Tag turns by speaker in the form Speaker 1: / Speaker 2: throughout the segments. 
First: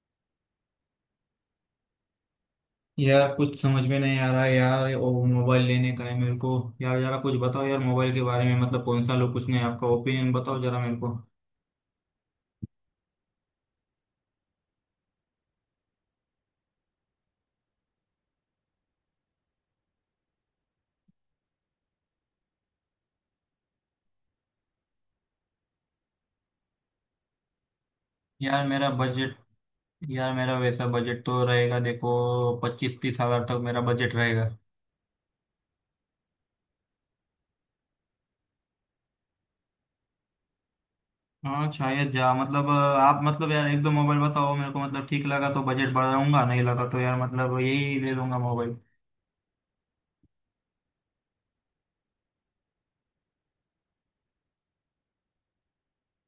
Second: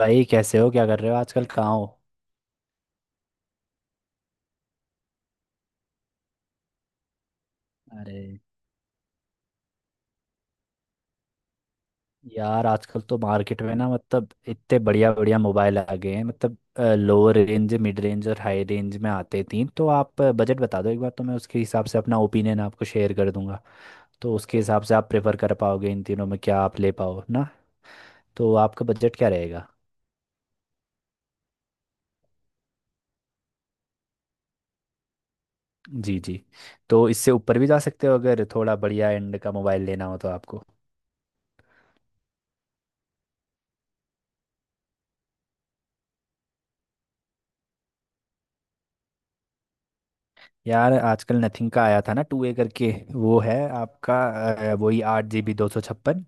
Speaker 1: भाई, कैसे हो? क्या कर रहे हो आजकल? कहाँ हो?
Speaker 2: यार कुछ समझ में नहीं आ रहा है यार, ये ओ मोबाइल लेने का है मेरे को। यार जरा कुछ बताओ यार मोबाइल के
Speaker 1: अरे
Speaker 2: बारे में, मतलब कौन सा लो, कुछ नहीं, आपका ओपिनियन बताओ जरा मेरे को।
Speaker 1: यार, आजकल तो मार्केट में ना, मतलब इतने बढ़िया बढ़िया मोबाइल आ गए हैं। मतलब लोअर रेंज, मिड रेंज और हाई रेंज में आते हैं तीन। तो आप बजट बता दो एक बार, तो मैं उसके हिसाब से अपना ओपिनियन आपको शेयर कर दूंगा। तो उसके हिसाब से आप प्रेफर कर पाओगे इन तीनों में, क्या आप ले पाओ ना। तो
Speaker 2: यार
Speaker 1: आपका
Speaker 2: मेरा
Speaker 1: बजट क्या
Speaker 2: बजट,
Speaker 1: रहेगा?
Speaker 2: यार मेरा वैसा बजट तो रहेगा, देखो, 25-30 हज़ार तक मेरा बजट रहेगा।
Speaker 1: जी जी। तो इससे ऊपर भी जा सकते हो अगर थोड़ा बढ़िया एंड का मोबाइल लेना हो तो आपको।
Speaker 2: हाँ शायद जा मतलब आप मतलब, यार एक दो मोबाइल बताओ मेरे को, मतलब ठीक लगा तो बजट बढ़ाऊंगा, नहीं लगा तो यार मतलब यही ले लूंगा मोबाइल।
Speaker 1: यार, आजकल नथिंग का आया था ना, टू ए करके, वो है आपका, वही 8 GB 256।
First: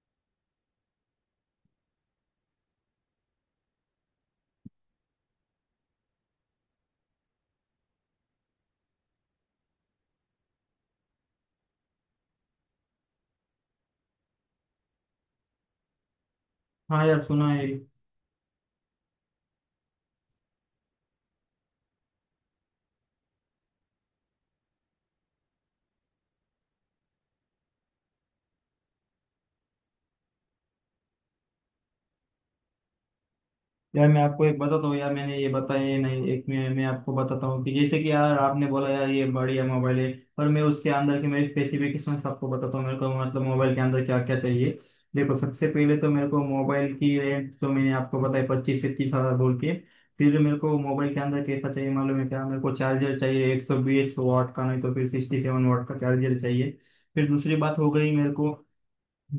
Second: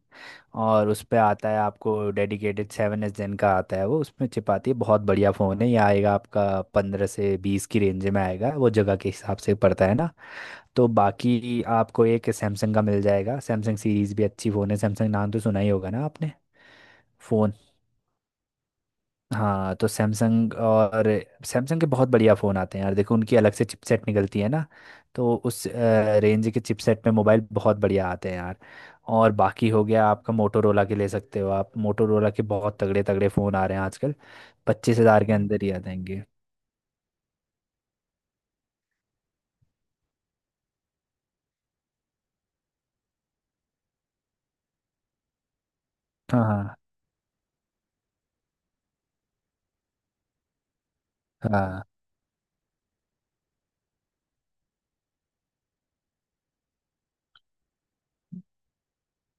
Speaker 1: और उस पे आता है आपको डेडिकेटेड सेवन एस जेन का, आता है वो उसमें चिपाती है, बहुत बढ़िया फ़ोन है ये। आएगा आपका 15 से 20 की रेंज में, आएगा वो जगह के हिसाब से पड़ता है ना। तो बाकी आपको एक सैमसंग का मिल जाएगा। सैमसंग सीरीज़ भी अच्छी फ़ोन है। सैमसंग नाम तो सुना ही होगा ना आपने,
Speaker 2: हाँ यार सुना
Speaker 1: फ़ोन?
Speaker 2: है।
Speaker 1: हाँ, तो सैमसंग। और सैमसंग के बहुत बढ़िया फ़ोन आते हैं यार, देखो उनकी अलग से चिपसेट निकलती है ना। तो उस रेंज के चिपसेट में मोबाइल बहुत बढ़िया आते हैं यार। और बाकी हो गया आपका, मोटोरोला के ले सकते हो आप। मोटोरोला के बहुत तगड़े तगड़े फ़ोन आ रहे हैं
Speaker 2: यार
Speaker 1: आजकल।
Speaker 2: मैं आपको एक बताता हूँ,
Speaker 1: पच्चीस
Speaker 2: यार
Speaker 1: हज़ार के
Speaker 2: मैंने ये
Speaker 1: अंदर ही आ
Speaker 2: बताया ही
Speaker 1: जाएंगे।
Speaker 2: नहीं एक, मैं आपको बताता हूँ कि जैसे कि यार आपने बोला यार ये बढ़िया मोबाइल है, पर मैं उसके अंदर के मेरे स्पेसिफिकेशन आपको बताता हूँ। मेरे को मतलब मोबाइल के अंदर क्या क्या चाहिए, देखो सबसे पहले तो मेरे को
Speaker 1: हाँ। हाँ।
Speaker 2: मोबाइल की रेंज जो मैंने आपको बताया 25 से 30 हज़ार बोल के। फिर मेरे को मोबाइल के अंदर कैसा
Speaker 1: हाँ।
Speaker 2: चाहिए मालूम है क्या, मेरे को चार्जर चाहिए 120 वाट का, नहीं तो फिर 67 वाट का चार्जर चाहिए। फिर दूसरी बात हो गई मेरे को,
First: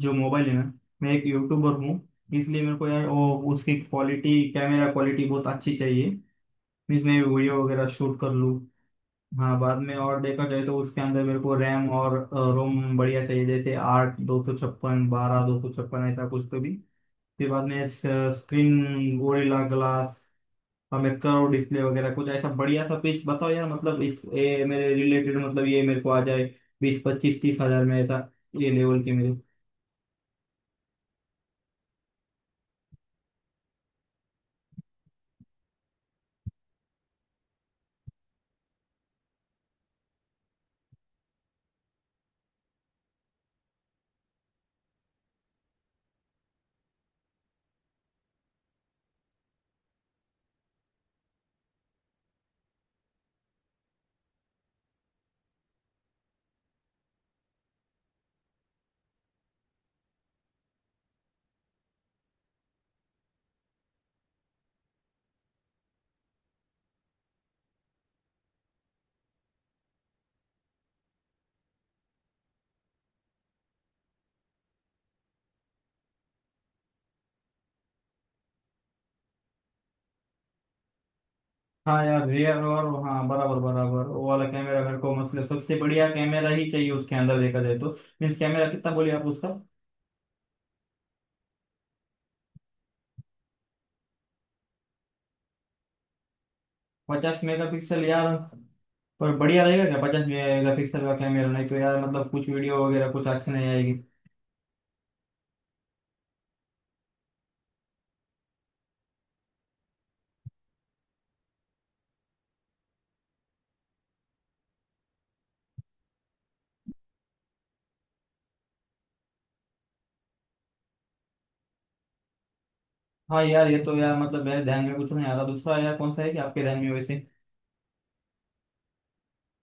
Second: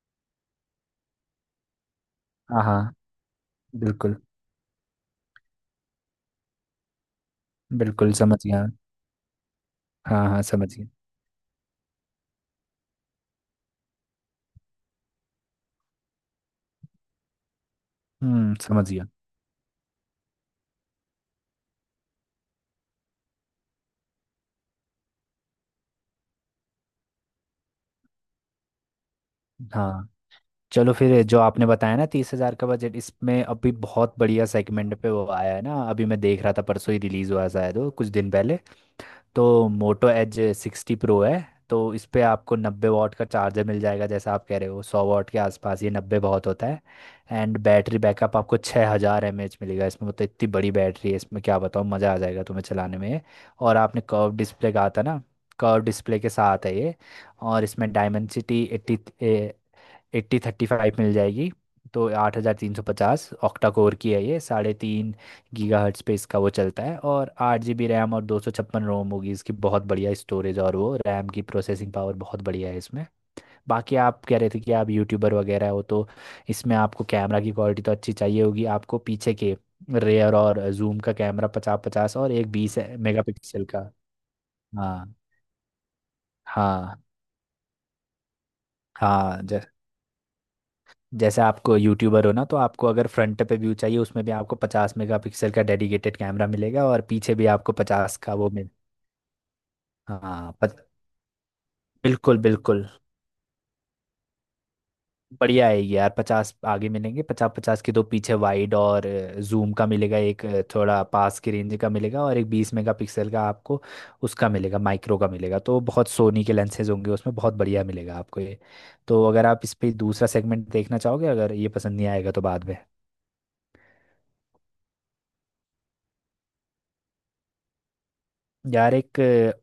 Speaker 2: जो मोबाइल है ना, मैं एक यूट्यूबर हूँ, इसलिए
Speaker 1: हाँ।
Speaker 2: मेरे
Speaker 1: हाँ।
Speaker 2: को यार वो उसकी
Speaker 1: बिल्कुल
Speaker 2: क्वालिटी, कैमरा क्वालिटी बहुत अच्छी चाहिए जिसमें वीडियो वगैरह
Speaker 1: बिल्कुल,
Speaker 2: शूट कर
Speaker 1: समझ
Speaker 2: लूँ।
Speaker 1: गया।
Speaker 2: हाँ बाद में, और
Speaker 1: हाँ हाँ,
Speaker 2: देखा जाए
Speaker 1: समझ
Speaker 2: तो
Speaker 1: गया।
Speaker 2: उसके अंदर मेरे को रैम और रोम बढ़िया चाहिए, जैसे 8/256, 12/256, ऐसा कुछ तो भी। फिर बाद में
Speaker 1: समझ गया।
Speaker 2: स्क्रीन गोरिल्ला ग्लास और मैं कर्व डिस्प्ले वगैरह कुछ ऐसा बढ़िया सा पीस बताओ यार, मतलब इस, ये मेरे रिलेटेड, मतलब ये मेरे को आ जाए 20-25-30 हज़ार में, ऐसा ये लेवल के मेरे।
Speaker 1: हाँ, चलो फिर जो आपने बताया ना 30,000 का बजट, इसमें अभी बहुत बढ़िया सेगमेंट पे वो आया है ना। अभी मैं देख रहा था, परसों ही रिलीज हुआ शायद, वो कुछ दिन पहले। तो मोटो एज 60 प्रो है। तो इस पे आपको 90 वॉट का चार्जर मिल जाएगा। जैसा आप कह रहे हो 100 वॉट के आसपास, ये 90 बहुत होता है। एंड बैटरी बैकअप आपको 6000 mAh मिलेगा इसमें। मतलब इतनी बड़ी बैटरी है इसमें, क्या बताऊँ, मज़ा आ जाएगा तुम्हें चलाने में। और आपने कर्व डिस्प्ले कहा था ना, कर्व डिस्प्ले के साथ है ये। और इसमें डायमेंसिटी एट्टी, 8035 मिल जाएगी। तो 8350 ऑक्टा कोर की है ये, 3.5 GHz पे इसका वो चलता है। और 8 GB रैम और 256 रोम होगी इसकी। बहुत बढ़िया स्टोरेज, और वो रैम की प्रोसेसिंग पावर बहुत बढ़िया है इसमें। बाकी आप कह रहे थे कि आप यूट्यूबर वगैरह हो, तो इसमें आपको कैमरा की क्वालिटी तो अच्छी चाहिए होगी। आपको पीछे के रेयर और जूम का कैमरा पचास
Speaker 2: हाँ
Speaker 1: पचास
Speaker 2: यार
Speaker 1: और एक
Speaker 2: रियर
Speaker 1: बीस
Speaker 2: और हाँ, बराबर
Speaker 1: मेगापिक्सल का।
Speaker 2: बराबर वो वाला कैमरा मेरे
Speaker 1: हाँ।
Speaker 2: को, मतलब सबसे बढ़िया कैमरा ही चाहिए
Speaker 1: हाँ।
Speaker 2: उसके अंदर देखा जाए तो। मीन्स कैमरा कितना बोलिए आप
Speaker 1: हाँ,
Speaker 2: उसका।
Speaker 1: जैसे आपको यूट्यूबर हो ना, तो आपको अगर फ्रंट पे व्यू चाहिए उसमें भी आपको 50 मेगापिक्सल का डेडिकेटेड कैमरा मिलेगा, और पीछे
Speaker 2: पचास
Speaker 1: भी आपको
Speaker 2: मेगापिक्सल
Speaker 1: 50
Speaker 2: यार,
Speaker 1: का वो मिल।
Speaker 2: पर बढ़िया रहेगा क्या पचास
Speaker 1: हाँ,
Speaker 2: मेगापिक्सल का कैमरा, नहीं तो यार मतलब
Speaker 1: बिल्कुल
Speaker 2: कुछ वीडियो
Speaker 1: बिल्कुल
Speaker 2: वगैरह कुछ अच्छी नहीं आएगी।
Speaker 1: बढ़िया आएगी यार। पचास आगे मिलेंगे, 50 पचास के दो पीछे वाइड और जूम का मिलेगा। एक थोड़ा पास की रेंज का मिलेगा, और एक बीस मेगापिक्सल का आपको उसका मिलेगा, माइक्रो का मिलेगा। तो बहुत सोनी के लेंसेज होंगे उसमें, बहुत बढ़िया मिलेगा आपको ये। तो अगर आप इस पे दूसरा सेगमेंट देखना चाहोगे अगर ये पसंद नहीं आएगा तो बाद में।
Speaker 2: हाँ यार, ये तो यार मतलब मेरे ध्यान में कुछ नहीं आ रहा दूसरा, यार कौन सा है कि आपके ध्यान में वैसे?
Speaker 1: यार एक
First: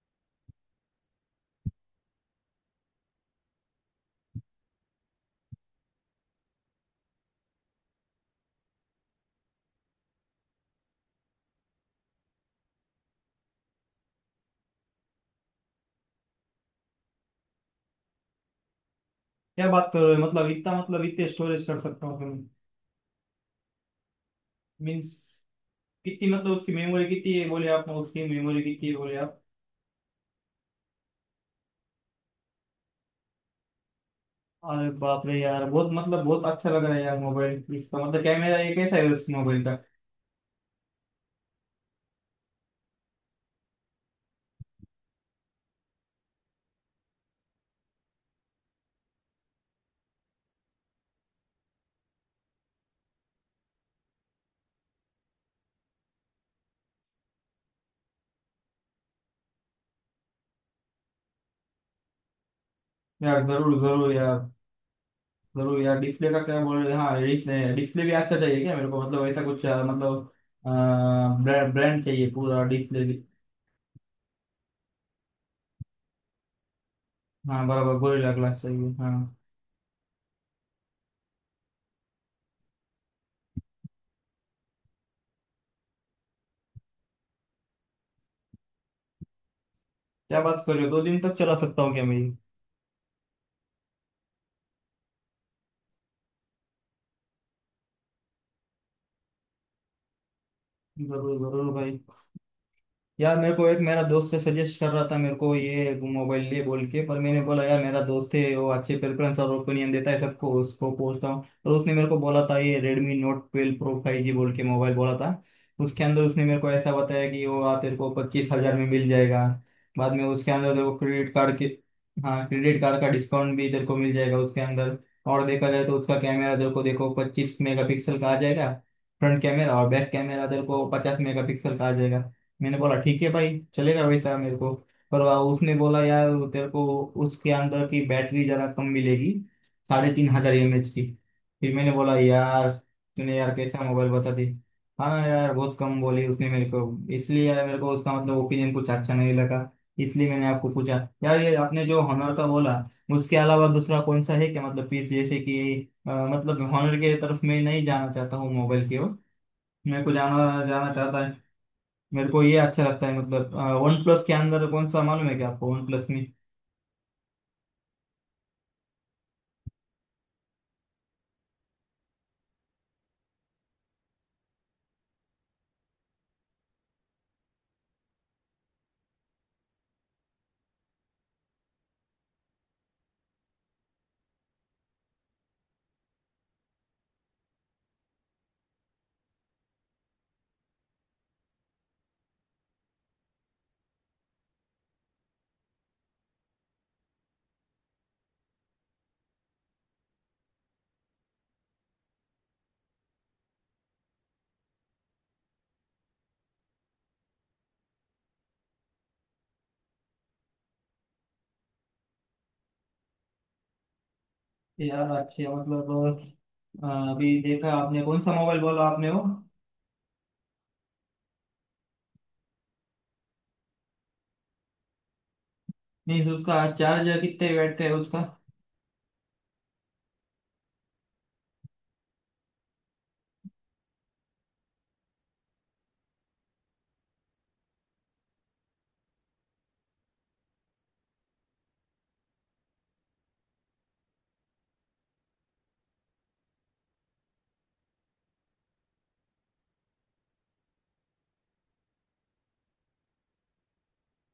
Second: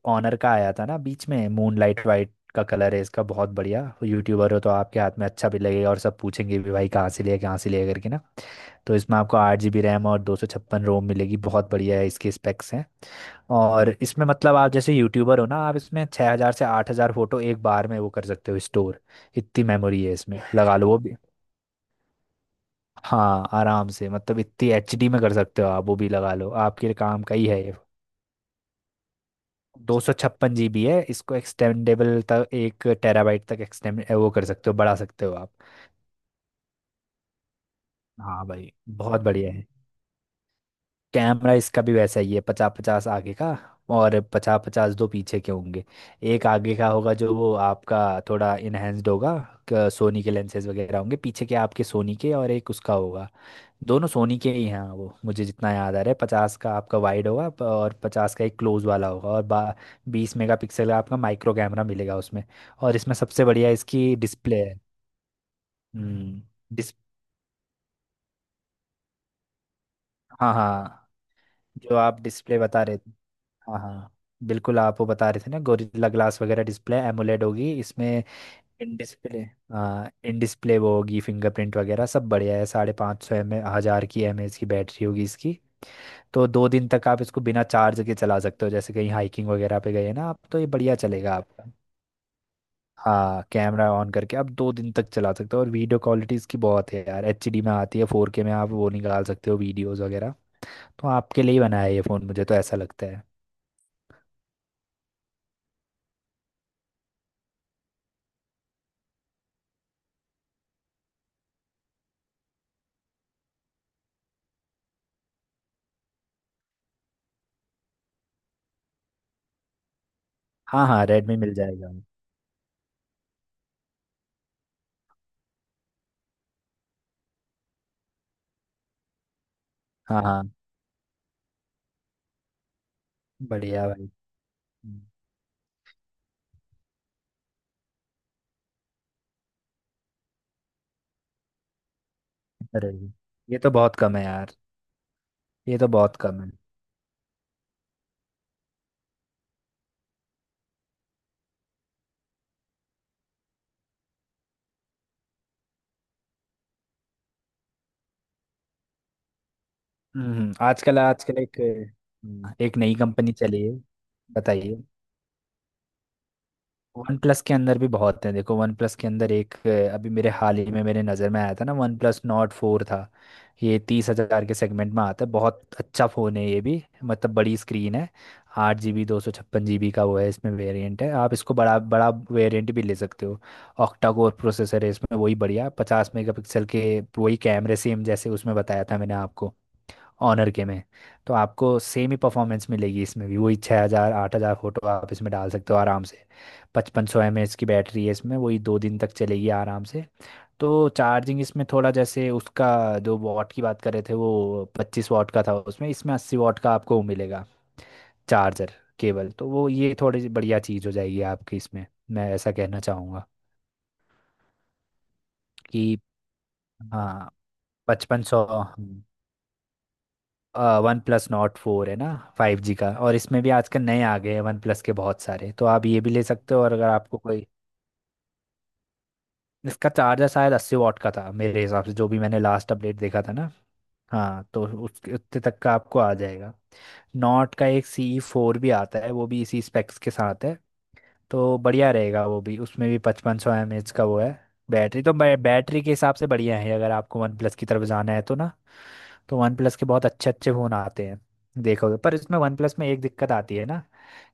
Speaker 1: ऑनर का आया था ना बीच में, मूनलाइट वाइट का कलर है इसका, बहुत बढ़िया। यूट्यूबर हो तो आपके हाथ में अच्छा भी लगेगा, और सब पूछेंगे भी, भाई कहाँ से लिया, कहाँ से लिया करके ना। तो इसमें आपको 8 GB रैम और दो सौ छप्पन रोम मिलेगी, बहुत बढ़िया है, इसके स्पेक्स हैं। और इसमें मतलब आप जैसे यूट्यूबर हो ना, आप इसमें 6000 से 8000 फोटो एक बार में वो कर सकते हो स्टोर। इतनी
Speaker 2: क्या बात कर
Speaker 1: मेमोरी है
Speaker 2: रहे हो,
Speaker 1: इसमें,
Speaker 2: मतलब इतना,
Speaker 1: लगा लो वो
Speaker 2: मतलब
Speaker 1: भी।
Speaker 2: इतने स्टोरेज कर सकता हूँ?
Speaker 1: हाँ, आराम से। मतलब इतनी एच डी
Speaker 2: मीन्स
Speaker 1: में कर सकते हो आप वो भी,
Speaker 2: कितनी,
Speaker 1: लगा लो
Speaker 2: मतलब उसकी
Speaker 1: आपके
Speaker 2: मेमोरी
Speaker 1: काम का
Speaker 2: कितनी
Speaker 1: ही
Speaker 2: है
Speaker 1: है
Speaker 2: बोले
Speaker 1: ये।
Speaker 2: आप, उसकी मेमोरी कितनी है बोले?
Speaker 1: 256 GB है इसको, एक्सटेंडेबल तक 1 TB तक एक्सटेंड वो कर सकते हो,
Speaker 2: अरे
Speaker 1: बढ़ा सकते
Speaker 2: बाप
Speaker 1: हो
Speaker 2: रे
Speaker 1: आप।
Speaker 2: यार बहुत, मतलब बहुत अच्छा लग रहा है यार मोबाइल, इसका मतलब
Speaker 1: हाँ
Speaker 2: कैमरा
Speaker 1: भाई,
Speaker 2: ये कैसा है
Speaker 1: बहुत
Speaker 2: उस
Speaker 1: बढ़िया
Speaker 2: मोबाइल
Speaker 1: है।
Speaker 2: का?
Speaker 1: कैमरा इसका भी वैसा ही है, 50, 50 आगे का, और 50, 50 दो पीछे के होंगे। एक आगे का होगा जो वो आपका थोड़ा इनहेंस्ड होगा। सोनी के लेंसेज वगैरह होंगे पीछे के आपके सोनी के, और एक उसका होगा। दोनों सोनी के ही हैं वो, मुझे जितना याद आ रहा है, 50 का आपका वाइड होगा, और पचास का एक क्लोज वाला होगा। और बा 20 मेगापिक्सल का आपका माइक्रो कैमरा मिलेगा उसमें। और इसमें सबसे
Speaker 2: यार
Speaker 1: बढ़िया
Speaker 2: जरूर जरूर
Speaker 1: इसकी
Speaker 2: यार,
Speaker 1: डिस्प्ले है।
Speaker 2: जरूर यार डिस्प्ले का
Speaker 1: हम्म
Speaker 2: क्या बोल रहे
Speaker 1: डिस
Speaker 2: हैं, हाँ डिस्प्ले, डिस्प्ले भी अच्छा चाहिए क्या मेरे को, मतलब ऐसा कुछ मतलब
Speaker 1: हाँ हाँ,
Speaker 2: ब्रांड
Speaker 1: जो
Speaker 2: ब्रांड
Speaker 1: आप
Speaker 2: चाहिए
Speaker 1: डिस्प्ले
Speaker 2: पूरा
Speaker 1: बता रहे
Speaker 2: डिस्प्ले
Speaker 1: थे,
Speaker 2: भी।
Speaker 1: हाँ हाँ, बिल्कुल, आप वो बता रहे थे ना गोरिल्ला ग्लास वगैरह, डिस्प्ले एमोलेड
Speaker 2: हाँ
Speaker 1: होगी
Speaker 2: बराबर
Speaker 1: इसमें।
Speaker 2: गोरिल्ला ग्लास चाहिए
Speaker 1: इन डिस्प्ले,
Speaker 2: हाँ।
Speaker 1: हाँ इन डिस्प्ले वो होगी, फिंगरप्रिंट वगैरह सब बढ़िया है। 5500 एम ए हज़ार की, एम एच की बैटरी होगी इसकी। तो 2 दिन तक आप इसको बिना चार्ज के चला सकते हो, जैसे कहीं हाइकिंग वगैरह पे गए ना आप,
Speaker 2: क्या
Speaker 1: तो
Speaker 2: बात
Speaker 1: ये
Speaker 2: कर रहे हो,
Speaker 1: बढ़िया
Speaker 2: दो दिन तक
Speaker 1: चलेगा
Speaker 2: चला
Speaker 1: आपका।
Speaker 2: सकता हूँ क्या मैं ये?
Speaker 1: हाँ, कैमरा ऑन करके आप 2 दिन तक चला सकते हो। और वीडियो क्वालिटी इसकी बहुत है यार, एचडी में आती है, 4K में आप वो निकाल सकते हो वीडियोस वगैरह। तो
Speaker 2: जरूर
Speaker 1: आपके लिए ही
Speaker 2: जरूर
Speaker 1: बनाया है
Speaker 2: भाई।
Speaker 1: ये फ़ोन, मुझे तो ऐसा लगता है।
Speaker 2: यार मेरे को एक, मेरा दोस्त से सजेस्ट कर रहा था मेरे को ये मोबाइल लिए बोल के, पर मैंने बोला यार मेरा दोस्त है वो अच्छे प्रेफरेंस और ओपिनियन देता है सबको, उसको पूछता हूँ, और उसने मेरे को बोला था ये Redmi Note twelve Pro five G बोल के मोबाइल बोला था। उसके अंदर उसने मेरे को ऐसा बताया कि वो आ तेरे को 25,000 में मिल जाएगा, बाद में उसके अंदर तेरे
Speaker 1: हाँ
Speaker 2: को
Speaker 1: हाँ,
Speaker 2: क्रेडिट
Speaker 1: रेडमी मिल
Speaker 2: कार्ड के,
Speaker 1: जाएगा।
Speaker 2: हाँ क्रेडिट कार्ड का डिस्काउंट भी तेरे को मिल जाएगा उसके अंदर, और देखा जाए तो उसका कैमरा तेरे को देखो 25 मेगापिक्सल का आ जाएगा फ्रंट कैमरा, और बैक
Speaker 1: हाँ हाँ।
Speaker 2: कैमरा तेरे को 50 मेगापिक्सल का आ जाएगा। मैंने बोला ठीक है भाई,
Speaker 1: बढ़िया
Speaker 2: चलेगा
Speaker 1: भाई।
Speaker 2: वैसा मेरे को।
Speaker 1: हम्म।
Speaker 2: पर उसने बोला यार तेरे को उसके अंदर की बैटरी जरा कम मिलेगी, 3,500 mAh की। फिर मैंने बोला यार
Speaker 1: Redmi।
Speaker 2: तूने यार
Speaker 1: ये तो
Speaker 2: कैसा
Speaker 1: बहुत
Speaker 2: मोबाइल
Speaker 1: कम है
Speaker 2: बता दी,
Speaker 1: यार।
Speaker 2: हाँ ना यार बहुत
Speaker 1: ये तो
Speaker 2: कम
Speaker 1: बहुत
Speaker 2: बोली
Speaker 1: कम
Speaker 2: उसने
Speaker 1: है।
Speaker 2: मेरे को। इसलिए यार मेरे को उसका मतलब ओपिनियन कुछ अच्छा नहीं लगा, इसलिए मैंने आपको पूछा। यार ये आपने जो हॉनर का बोला, उसके अलावा दूसरा कौन सा है क्या, मतलब पीस जैसे कि मतलब हॉनर के तरफ मैं नहीं जाना चाहता हूँ मोबाइल की ओर, मेरे को जाना, जाना
Speaker 1: आजकल
Speaker 2: चाहता,
Speaker 1: आजकल एक,
Speaker 2: मेरे को ये
Speaker 1: एक
Speaker 2: अच्छा
Speaker 1: नई
Speaker 2: लगता है
Speaker 1: कंपनी
Speaker 2: मतलब।
Speaker 1: चली है।
Speaker 2: वन प्लस के अंदर
Speaker 1: बताइए।
Speaker 2: कौन सा मालूम है क्या आपको वन प्लस में?
Speaker 1: वन प्लस के अंदर भी बहुत हैं, देखो वन प्लस के अंदर एक, अभी मेरे हाल ही में मेरे नज़र में आया था ना, वन प्लस नॉट फोर था। ये 30,000 के सेगमेंट में आता है, बहुत अच्छा फ़ोन है ये भी, मतलब बड़ी स्क्रीन है। 8 GB 256 GB का वो है, इसमें वेरिएंट है, आप इसको बड़ा बड़ा वेरिएंट भी ले सकते हो। ऑक्टा कोर प्रोसेसर है इसमें, वही बढ़िया 50 मेगा पिक्सल के, वही कैमरे सेम जैसे उसमें बताया था मैंने आपको, ऑनर के में। तो आपको सेम ही परफॉर्मेंस मिलेगी इसमें भी। वही 6000, 8000 फ़ोटो आप इसमें डाल सकते हो आराम से। पचपन सौ एम एच की बैटरी है इसमें, वही दो दिन तक चलेगी आराम से। तो चार्जिंग इसमें थोड़ा, जैसे उसका जो वॉट की बात कर रहे थे वो 25 वॉट का था उसमें, इसमें 80 वॉट का आपको मिलेगा, चार्जर केबल। तो वो ये थोड़ी सी बढ़िया चीज़ हो जाएगी आपकी इसमें, मैं ऐसा कहना चाहूँगा
Speaker 2: यार अच्छे मतलब
Speaker 1: कि।
Speaker 2: अ,
Speaker 1: हाँ।
Speaker 2: अभी देखा आपने कौन
Speaker 1: पचपन
Speaker 2: सा
Speaker 1: सौ
Speaker 2: मोबाइल बोला आपने वो?
Speaker 1: वन प्लस नॉट फोर है ना, 5G का। और इसमें भी आजकल नए आ गए हैं वन प्लस के बहुत सारे, तो आप ये भी ले
Speaker 2: नहीं
Speaker 1: सकते
Speaker 2: उसका
Speaker 1: हो। और अगर आपको
Speaker 2: चार्जर
Speaker 1: कोई,
Speaker 2: कितने वाट का है उसका?
Speaker 1: इसका चार्जर शायद 80 वॉट का था मेरे हिसाब से, जो भी मैंने लास्ट अपडेट देखा था ना। हाँ, तो उसके उतने तक का आपको आ जाएगा। नॉट का एक सी फोर भी आता है, वो भी इसी स्पेक्स के साथ है, तो बढ़िया रहेगा वो भी। उसमें भी 5500 mAh का वो है बैटरी। तो बैटरी के हिसाब से बढ़िया है, अगर आपको वन प्लस की तरफ जाना है तो ना। तो वन प्लस के बहुत अच्छे अच्छे फ़ोन आते हैं, देखोगे। पर इसमें वन प्लस में एक दिक्कत आती है ना,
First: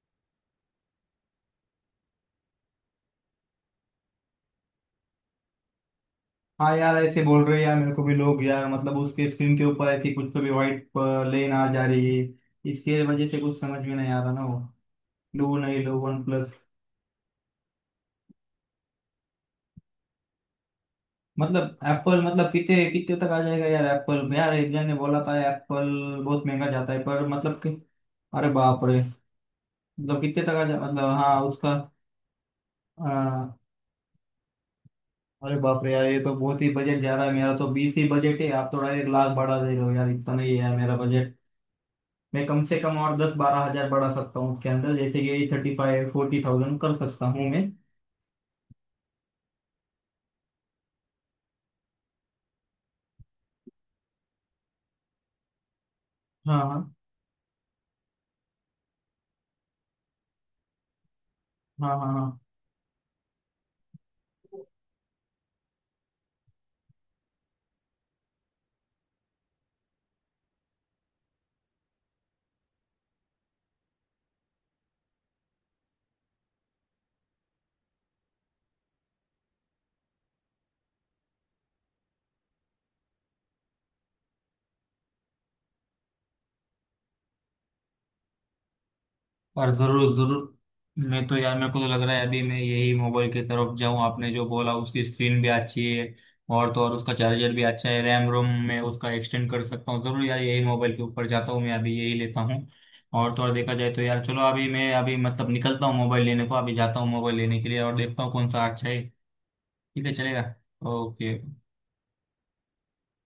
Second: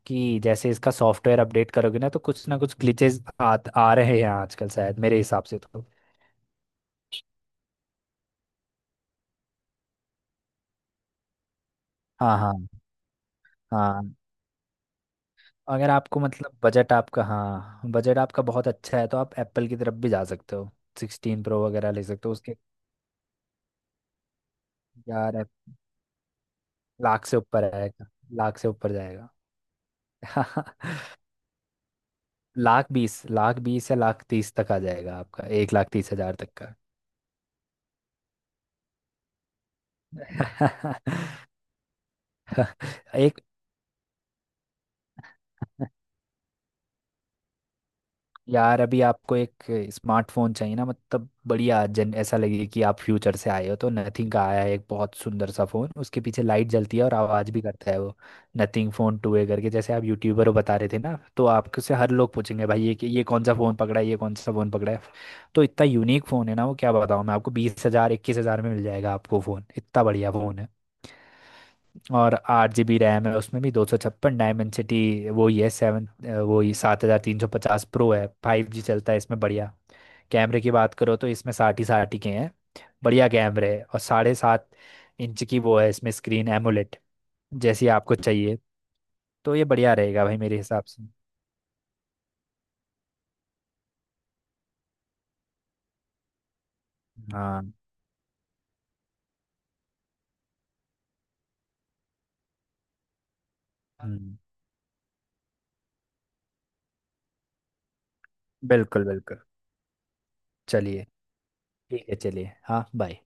Speaker 1: कि जैसे इसका सॉफ्टवेयर अपडेट करोगे ना तो कुछ ना कुछ ग्लिचेस आ रहे हैं आजकल शायद, मेरे हिसाब से तो।
Speaker 2: हाँ यार ऐसे बोल रहे हैं यार, मेरे को भी लोग यार मतलब उसके स्क्रीन के ऊपर ऐसी कुछ तो भी वाइट लेन आ जा रही है,
Speaker 1: हाँ। हाँ।
Speaker 2: इसके वजह से कुछ समझ में नहीं
Speaker 1: हाँ,
Speaker 2: आ रहा ना वो। लो नहीं
Speaker 1: अगर
Speaker 2: लो
Speaker 1: आपको
Speaker 2: वन
Speaker 1: मतलब
Speaker 2: प्लस।
Speaker 1: बजट आपका, हाँ बजट आपका बहुत अच्छा है तो आप एप्पल की तरफ भी जा सकते हो, 16 Pro
Speaker 2: मतलब
Speaker 1: वगैरह ले
Speaker 2: एप्पल,
Speaker 1: सकते हो
Speaker 2: मतलब
Speaker 1: उसके।
Speaker 2: कितने कितने तक आ जाएगा यार एप्पल? यार एक जन ने बोला था
Speaker 1: यार
Speaker 2: एप्पल बहुत महंगा जाता है, पर
Speaker 1: लाख से
Speaker 2: मतलब
Speaker 1: ऊपर
Speaker 2: कि,
Speaker 1: आएगा,
Speaker 2: अरे
Speaker 1: लाख से
Speaker 2: बाप
Speaker 1: ऊपर
Speaker 2: रे,
Speaker 1: जाएगा।
Speaker 2: मतलब कितने तक आ जा, मतलब हाँ उसका।
Speaker 1: लाख बीस,
Speaker 2: हाँ,
Speaker 1: लाख बीस या लाख तीस तक आ जाएगा आपका,
Speaker 2: अरे
Speaker 1: एक
Speaker 2: बाप
Speaker 1: लाख
Speaker 2: रे यार,
Speaker 1: तीस
Speaker 2: ये तो
Speaker 1: हजार तक
Speaker 2: बहुत ही
Speaker 1: का।
Speaker 2: बजट जा रहा है मेरा, तो बीस ही बजट है, आप तो डायरेक्ट लाख बढ़ा दे रहे हो यार, इतना नहीं है यार मेरा बजट। मैं कम से कम और दस
Speaker 1: एक,
Speaker 2: बारह हजार बढ़ा सकता हूँ उसके अंदर, जैसे कि 35-40,000 कर सकता हूँ मैं।
Speaker 1: यार अभी आपको एक स्मार्टफोन चाहिए ना, मतलब बढ़िया जन ऐसा लगे कि आप फ्यूचर से आए हो, तो नथिंग का आया है एक बहुत सुंदर सा फोन, उसके पीछे
Speaker 2: हाँ
Speaker 1: लाइट
Speaker 2: हाँ
Speaker 1: जलती है और आवाज़ भी करता है वो। नथिंग फोन टू ए करके, जैसे आप यूट्यूबर हो बता रहे थे ना, तो आपको से
Speaker 2: हाँ।
Speaker 1: हर
Speaker 2: हाँ
Speaker 1: लोग
Speaker 2: हाँ।
Speaker 1: पूछेंगे, भाई ये ये कौन सा फोन पकड़ा है, ये कौन सा फोन पकड़ा है। तो इतना यूनिक फोन है ना वो, क्या बताऊँ मैं आपको। 20,000, 21,000 में मिल जाएगा आपको फोन, इतना बढ़िया फोन है। और आठ जी बी रैम है उसमें भी, 256, डायमेंसिटी वो ही है सेवन, वो ही 7350 प्रो है। 5G चलता है इसमें, बढ़िया। कैमरे की बात करो तो इसमें साठ ही के हैं, बढ़िया कैमरे है। और 7.5 इंच की वो है इसमें स्क्रीन एमोलेड, जैसी आपको चाहिए। तो ये
Speaker 2: और
Speaker 1: बढ़िया
Speaker 2: जरूर
Speaker 1: रहेगा भाई
Speaker 2: जरूर,
Speaker 1: मेरे हिसाब से।
Speaker 2: मैं तो यार मेरे को तो लग रहा है अभी मैं यही मोबाइल की तरफ जाऊं, आपने जो बोला उसकी स्क्रीन भी अच्छी है, और तो और उसका चार्जर भी
Speaker 1: हाँ।
Speaker 2: अच्छा है, रैम रोम में उसका एक्सटेंड कर सकता हूँ, जरूर यार यही मोबाइल के ऊपर जाता हूँ मैं अभी, यही लेता हूँ। और तो और देखा जाए तो यार
Speaker 1: हम्म,
Speaker 2: चलो अभी मैं, अभी मतलब निकलता हूँ मोबाइल लेने को, अभी जाता हूँ मोबाइल लेने के लिए और देखता हूँ कौन सा अच्छा है।
Speaker 1: बिल्कुल बिल्कुल।
Speaker 2: ठीक है चलेगा।
Speaker 1: चलिए।
Speaker 2: ओके।
Speaker 1: ठीक है चलिए, हाँ बाय।